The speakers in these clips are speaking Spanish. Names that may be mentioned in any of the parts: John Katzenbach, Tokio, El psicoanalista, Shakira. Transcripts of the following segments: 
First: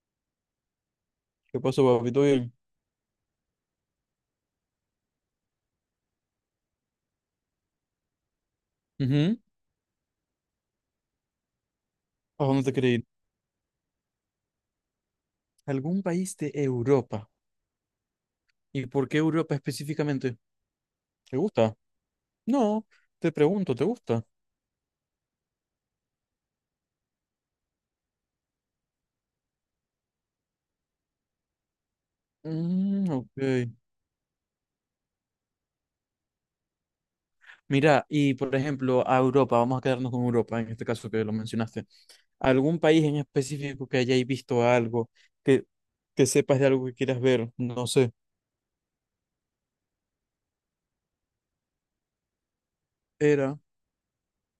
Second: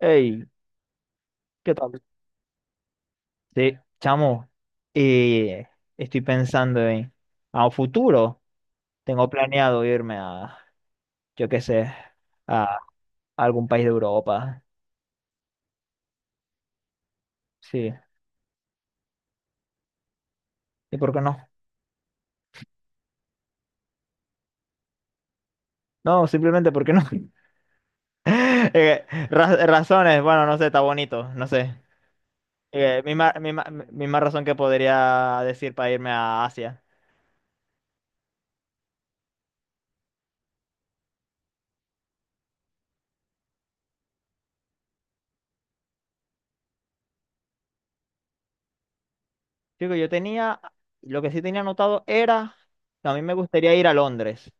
Hey, ¿Qué ¿qué pasó, tal? papi? ¿Todo bien? Sí, chamo, eh, estoy pensando en a un futuro. Tengo Ujú. planeado irme a, yo qué sé, ¿A dónde te a querés ir? algún país de Europa. ¿Algún país de Europa? Sí, ¿Y por qué Europa específicamente? ¿y por qué ¿Te no? gusta? No, te pregunto, ¿te gusta? No, simplemente porque no. Eh, Razones, bueno, no sé, está bonito, no sé. Eh, Mm, misma, misma- ok. misma razón que podría decir para irme a Asia. Mira, y por ejemplo, a Europa, vamos a quedarnos con Europa, en este caso que lo mencionaste. ¿Algún país en específico que hayáis visto algo, que, que sepas de algo que quieras ver? No sé. Digo, lo que sí tenía anotado era que a mí me Era. gustaría ir a Londres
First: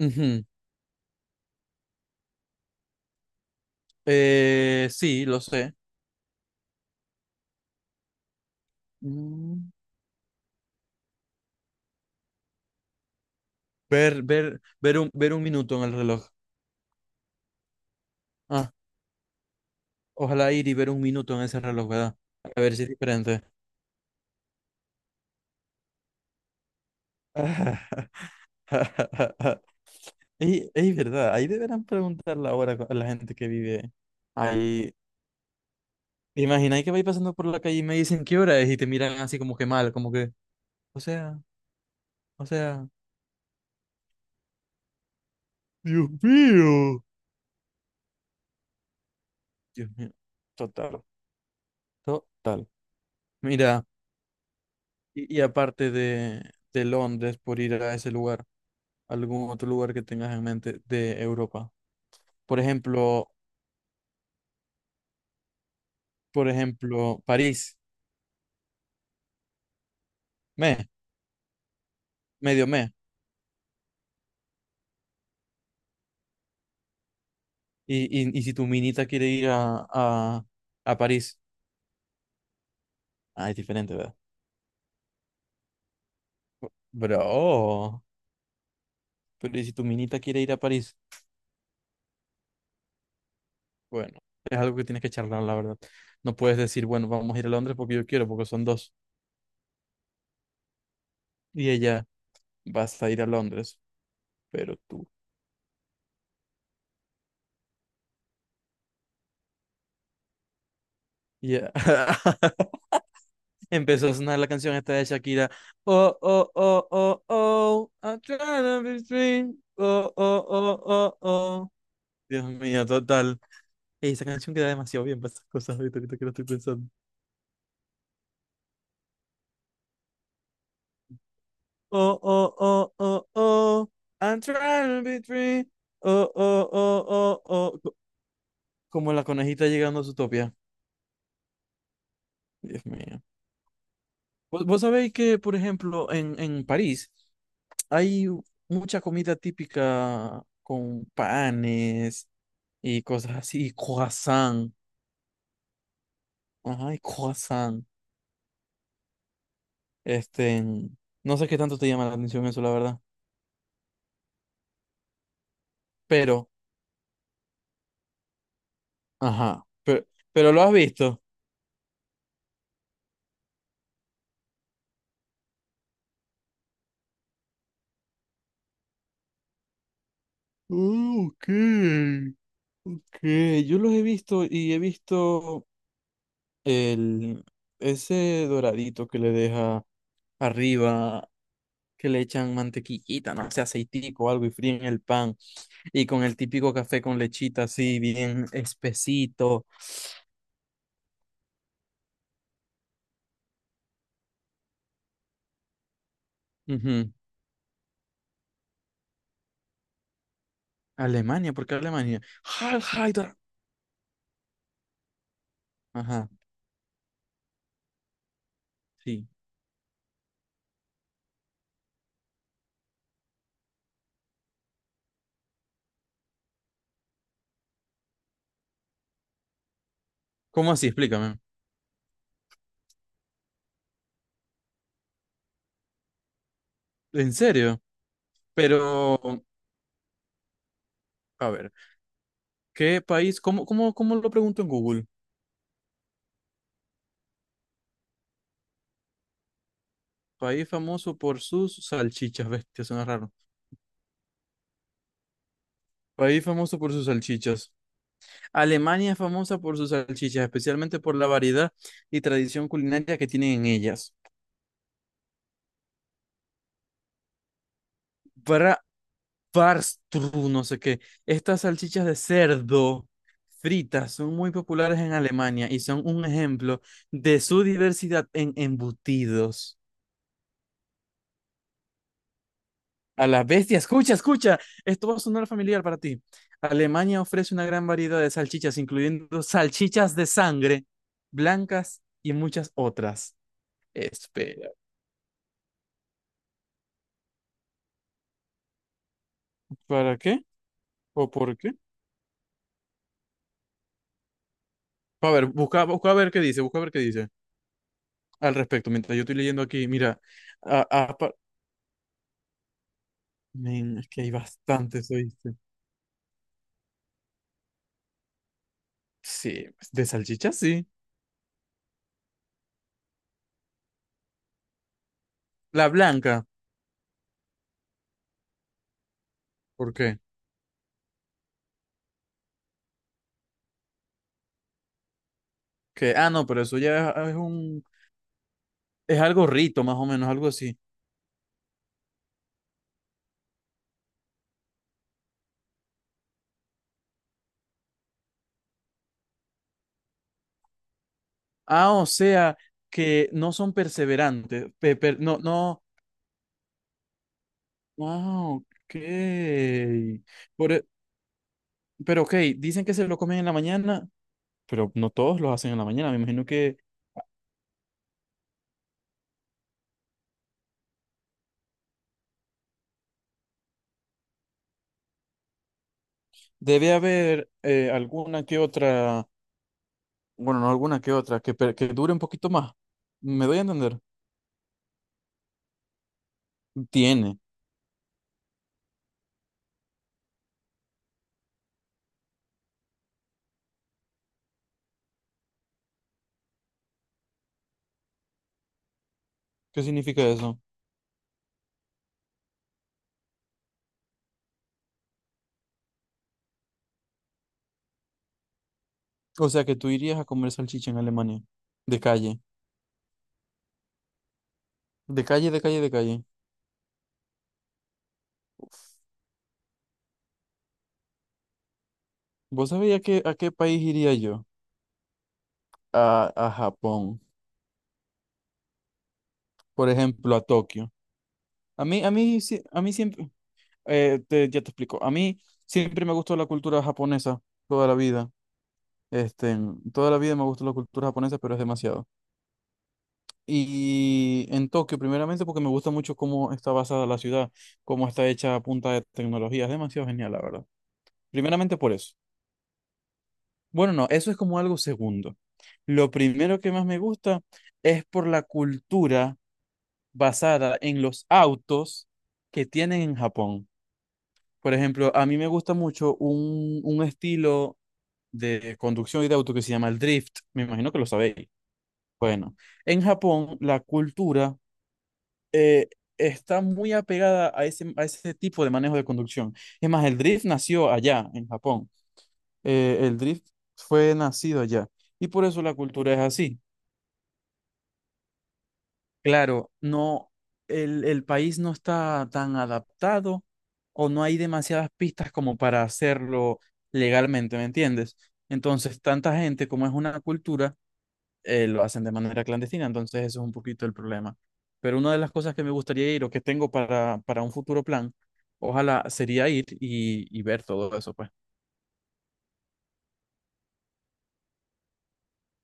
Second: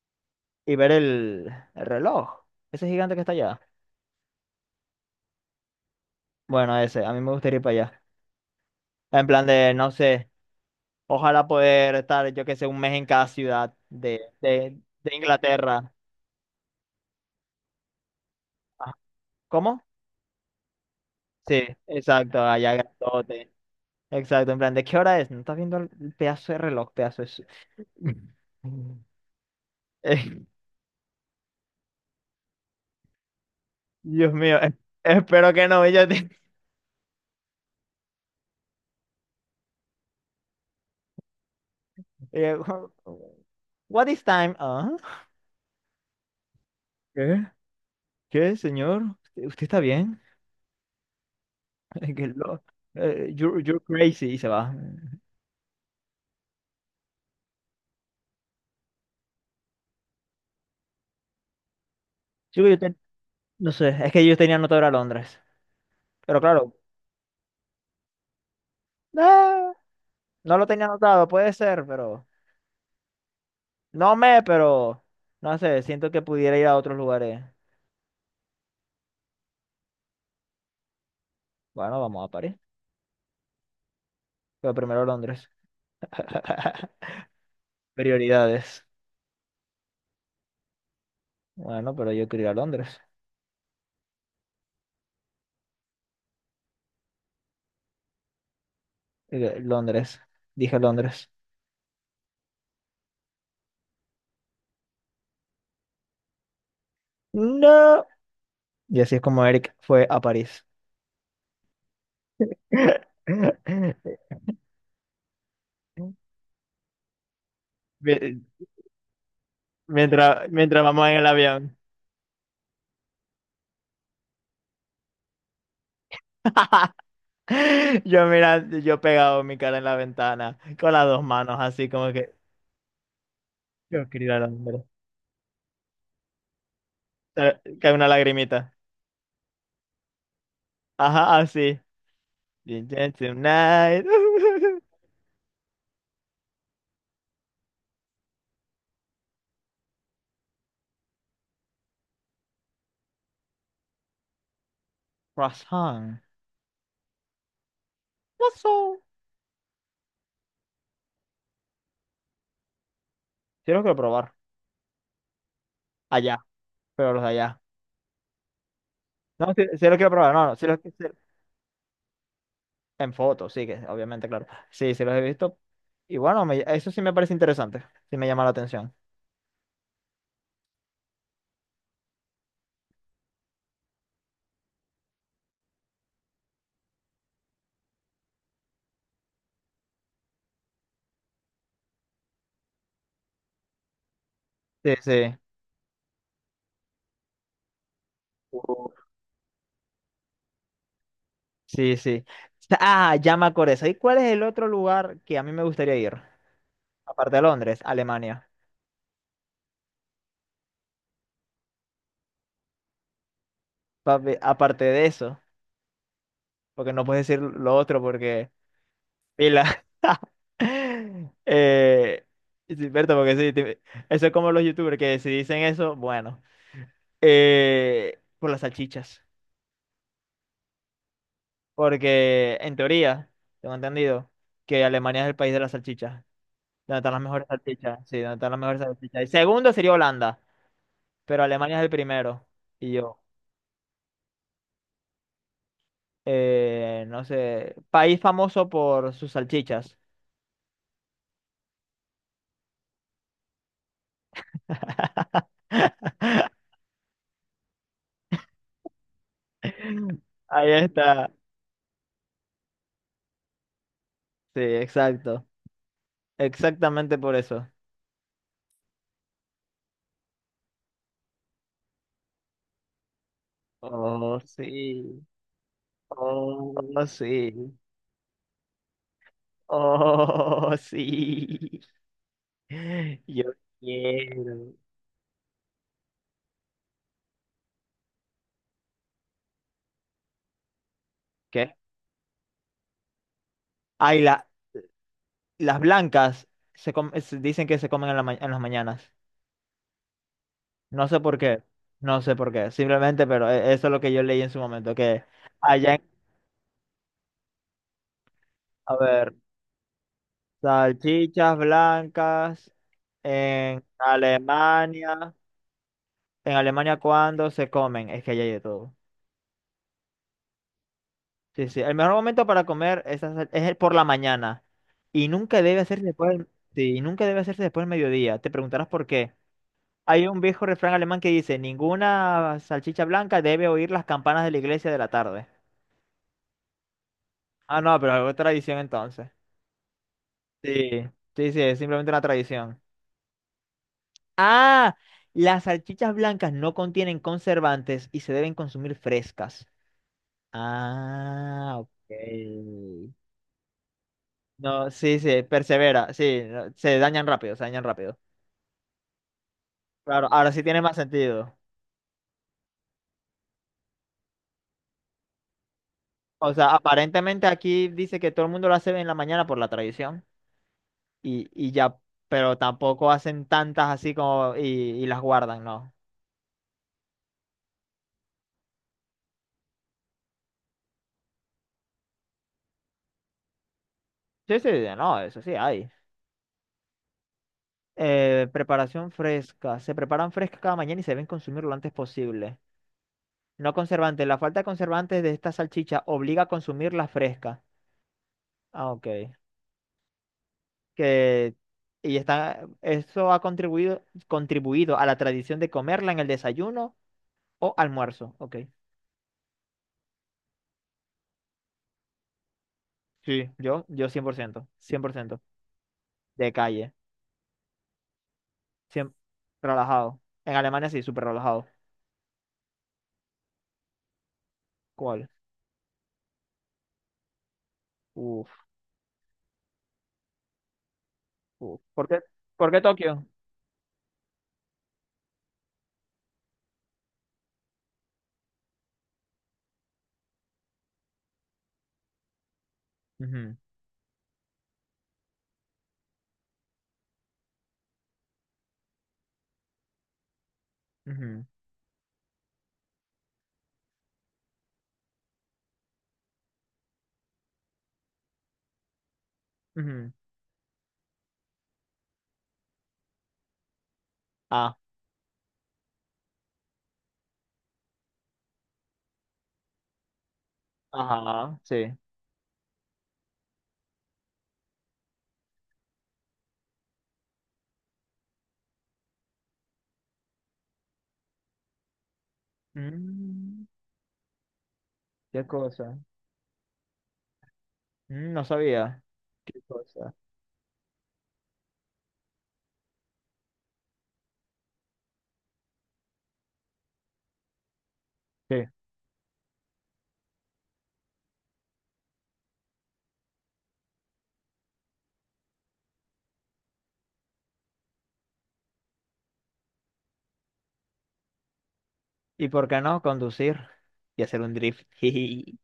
Ujú. y ver el reloj, ese gigante que está allá. Sí, lo sé. Bueno, ese, a mí me gustaría ir para allá. En plan Mm, de, no sé, ojalá poder estar, yo que sé, un mes en cada ciudad de, Ver, ver, de, ver un, de ver un minuto en Inglaterra. el reloj. Ajá. ¿Cómo? Ojalá ir y ver un minuto en ese Sí, reloj, ¿verdad? exacto, A allá ver si es diferente. grandote. Exacto, en plan, ¿de qué hora es? ¿No estás viendo el pedazo de reloj, pedazo de Eh, Y es verdad, ahí deberán preguntar la hora a la gente que vive Dios mío, ahí. espero que no. Imagina que vais pasando por la calle y me dicen qué hora es y te miran así como que mal, como que, o sea, o eh, sea, What is time? Ah, Dios mío, ¿qué? ¿Qué, señor? ¿Usted está Dios mío, bien? total, Que lo- total. you're Mira, crazy y se va. y aparte de Londres por ir a ese lugar, algún otro lugar que tengas en mente de Europa. Por Chico, ejemplo, no sé, es que yo tenía anotado a Londres. Pero por claro, ejemplo, París. ah, no lo tenía Me, anotado, puede ser, pero. medio me. No me, pero. No sé, siento que pudiera ir a otros lugares. Y si tu minita quiere ir a, a París. Bueno, vamos a París. Ah, es diferente, ¿verdad? Pero primero Londres. Bro, Prioridades. pero ¿y si tu minita quiere ir a París? Bueno, pero yo quiero ir a Londres. Bueno, es algo que tienes que charlar, la verdad. No puedes decir, bueno, vamos a ir a Londres porque yo quiero, porque son dos. Londres. Dije Londres. Y ella, vas a ir a Londres, pero tú. No. Y así es como Eric fue a París. Ya. Empezó a sonar la canción esta de Shakira. Oh, oh, oh, oh, oh, I'm trying Mie- to be free. Oh, oh, Mientras, oh, mientras vamos en oh, el oh. avión. Dios mío, total. Ey, esa canción queda demasiado bien para esas cosas ahorita, ahorita que lo estoy pensando. Mira, yo pegado mi cara en la ventana con las dos manos, así como Oh, que oh, oh, oh, oh. yo quería ir I'm al hombre. trying to be free. Oh, oh, oh, oh, oh. Cae una lagrimita. Como la conejita llegando a su topia. Ajá, así. Dios Bien, bien, mío. Tonight. Vos sabéis que, por ejemplo, en París hay mucha comida típica con panes y cosas así, y croissant. Croissant. Ajá, y croissant. Croissant. Este, no sé qué tanto te llama la atención eso, la verdad. Sí lo quiero probar. Allá, Pero, pero los de allá. No, sí, ajá. sí lo Pero, quiero probar. No, pero no, lo sí, has visto. en fotos, sí, que obviamente, claro. Sí, sí los he visto. Y bueno, eso sí me parece interesante. Sí me llama la atención. Oh, ok, ok. Yo los he visto y he visto el, ese doradito que le deja arriba, que le echan mantequillita, no sé, aceitico o algo y fríen Sí, el pan. sí. Y con el típico café con lechita así, bien Uf. espesito. Sí, sí. Ah, ya me acordé. ¿Y cuál es el otro lugar que a mí me gustaría ir? Ujú. Aparte de Londres, Alemania. Alemania, ¿por qué Alemania? Heil Hitler. Papi, aparte de eso, Ajá, porque no puedes decir lo otro porque sí. pila. eh, sí, Berta, porque sí, eso es como los youtubers que si dicen eso, bueno, por las salchichas. ¿Cómo así? Explícame. Porque en teoría, tengo entendido que Alemania es el país de las salchichas. Donde están las ¿En mejores serio? salchichas. Sí, donde están las mejores salchichas. El Pero, segundo sería Holanda, pero a ver, Alemania es el primero. Y ¿qué yo, país? ¿Cómo lo pregunto en Google? No sé, país famoso por sus salchichas. País famoso por sus salchichas, bestia, suena raro. País famoso por sus salchichas. Alemania es famosa por sus salchichas, Ahí especialmente por la está. variedad y tradición culinaria que tienen en ellas. Sí, exacto. Exactamente por eso. Para Barstru, no sé qué. Estas salchichas de cerdo fritas son Oh, muy populares en sí. Alemania y son un Oh, ejemplo de su sí. diversidad en embutidos. Oh, sí. A la Yo bestia, escucha, escucha. quiero. Esto va a sonar familiar para ti. Alemania ofrece una gran variedad de salchichas, incluyendo salchichas de sangre, ¿Qué? blancas y muchas otras. Ay, Espera, las blancas se dicen que se comen en las mañanas. ¿para qué? No sé ¿O por por qué. qué? No sé por qué. Simplemente, pero eso es lo que yo leí en su momento. Que A ver, busca, allá busca a ver qué dice, busca a ver qué dice al respecto. A Mientras yo ver. estoy leyendo aquí, mira, a- a- pa- Salchichas blancas en men, es que hay bastantes, Alemania. ¿oíste? ¿En Alemania cuándo se comen? Es que allá hay de todo. Sí, de salchichas, sí. Sí, sí. El mejor momento para comer esas el por la mañana. Y nunca debe La hacerse después blanca, del, sí, y nunca debe hacerse después del mediodía. Te preguntarás por qué. ¿por qué? Hay un viejo refrán alemán que dice, ninguna salchicha blanca debe oír las campanas de la iglesia de la tarde. Ah, no, pero eso ya es Ah, no, pero es tradición es entonces. algo rito, más o menos, algo así. Sí, sí, sí, es simplemente una tradición. Ah, las salchichas blancas no contienen conservantes y se deben consumir frescas. Ah, Ah, o ok. sea, que no son perseverantes. No, pe- sí, per- no, sí, no. persevera, sí, no, se dañan rápido, se dañan rápido. Ah, ok. Claro, ahora sí Por tiene e- más sentido. pero ok, dicen que se lo comen en la mañana, pero no todos lo hacen en la mañana. Me imagino O sea, que aparentemente aquí dice que todo el mundo lo hace en la mañana por la tradición y ya, pero tampoco hacen tantas así como y las guardan, ¿no? debe haber alguna que otra, bueno, no alguna que otra, que dure un poquito más. ¿Me doy a entender? Sí, sí, no, eso sí hay. Tiene. Preparación fresca. Se preparan frescas cada mañana y se deben consumir lo antes posible. No conservante. La falta de conservantes de esta salchicha obliga a consumirla fresca. Ah, ok. ¿Qué significa eso? Que, y está, eso ha contribuido a la tradición de comerla en el desayuno o almuerzo. Ok. O sea, que tú irías a comer salchicha en Alemania. De calle. Sí, yo cien por ciento cien por De ciento calle, de calle, de calle. de calle. Siem- Relajado. En Alemania sí, súper relajado. ¿Vos sabías que, a qué país iría yo? ¿Cuál? A Japón. Uf, Por ejemplo, a Tokio. uf. ¿Por qué, Sí- por qué a mí Tokio? siempre, te- ya te explico, a mí siempre me gustó la cultura japonesa toda la vida. Este, Toda la vida me gustó la cultura japonesa, pero es demasiado. Ujú, Y en Tokio, primeramente, porque me gusta mucho cómo está basada la ciudad, cómo está hecha a punta de tecnología. Es demasiado genial, la verdad. ujú, Primeramente por eso. Bueno, no, eso es como algo segundo. Lo primero que más me gusta es por la cultura ujú. basada en los autos que tienen en Japón. Por Ah, ejemplo, a mí me gusta mucho un estilo de conducción y de auto que se llama el drift. Me imagino que lo sabéis. ajá, sí. Bueno, en Japón la cultura eh, está muy apegada a ese tipo de manejo de conducción. Es más, el drift nació allá, en Japón. El drift Mm, fue nacido allá. Y por qué eso la cosa. cultura es así. No sabía. Qué Claro, cosa. no, el país no está tan adaptado o no hay demasiadas pistas como para hacerlo legalmente, ¿me entiendes? Sí. Entonces, tanta gente como es una cultura, lo hacen de manera clandestina, entonces eso es un poquito el problema. Pero una de las cosas que me gustaría ir o que tengo para un futuro plan, ojalá sería ir y ver todo eso, pues. ¿Y por qué no conducir y hacer un drift? Jiji.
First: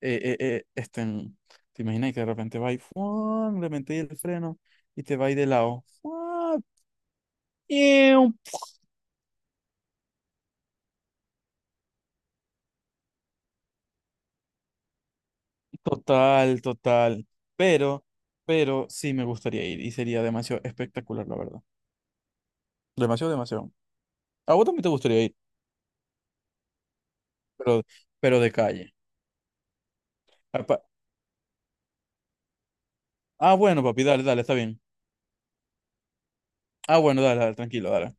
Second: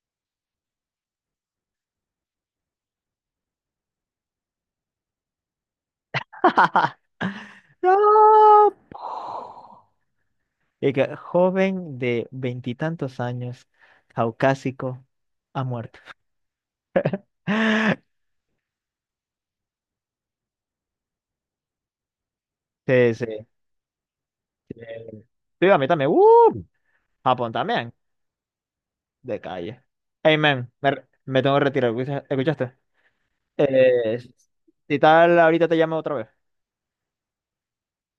Eh, eh, eh, este, mm, ¿te imaginas que de repente va y ¡fuan! Le metí el freno y te va y de lado? ¡Fuan! ¡No! Y que joven de veintitantos años, caucásico, ha muerto. Total, total. Pero, pero sí me gustaría ir y sería demasiado espectacular, la verdad. Sí, sí. Demasiado, demasiado. A vos Sí. también te gustaría ir, Sí, a mí también. ¡Uh! Japón pero, también. pero de calle. De calle. Hey, Ah, man, me tengo que retirar. Escuchaste? ah, bueno, papi, Eh, dale, dale, está bien. si tal, ahorita te llamo otra vez. Ah, bueno, dale, dale, tranquilo, dale.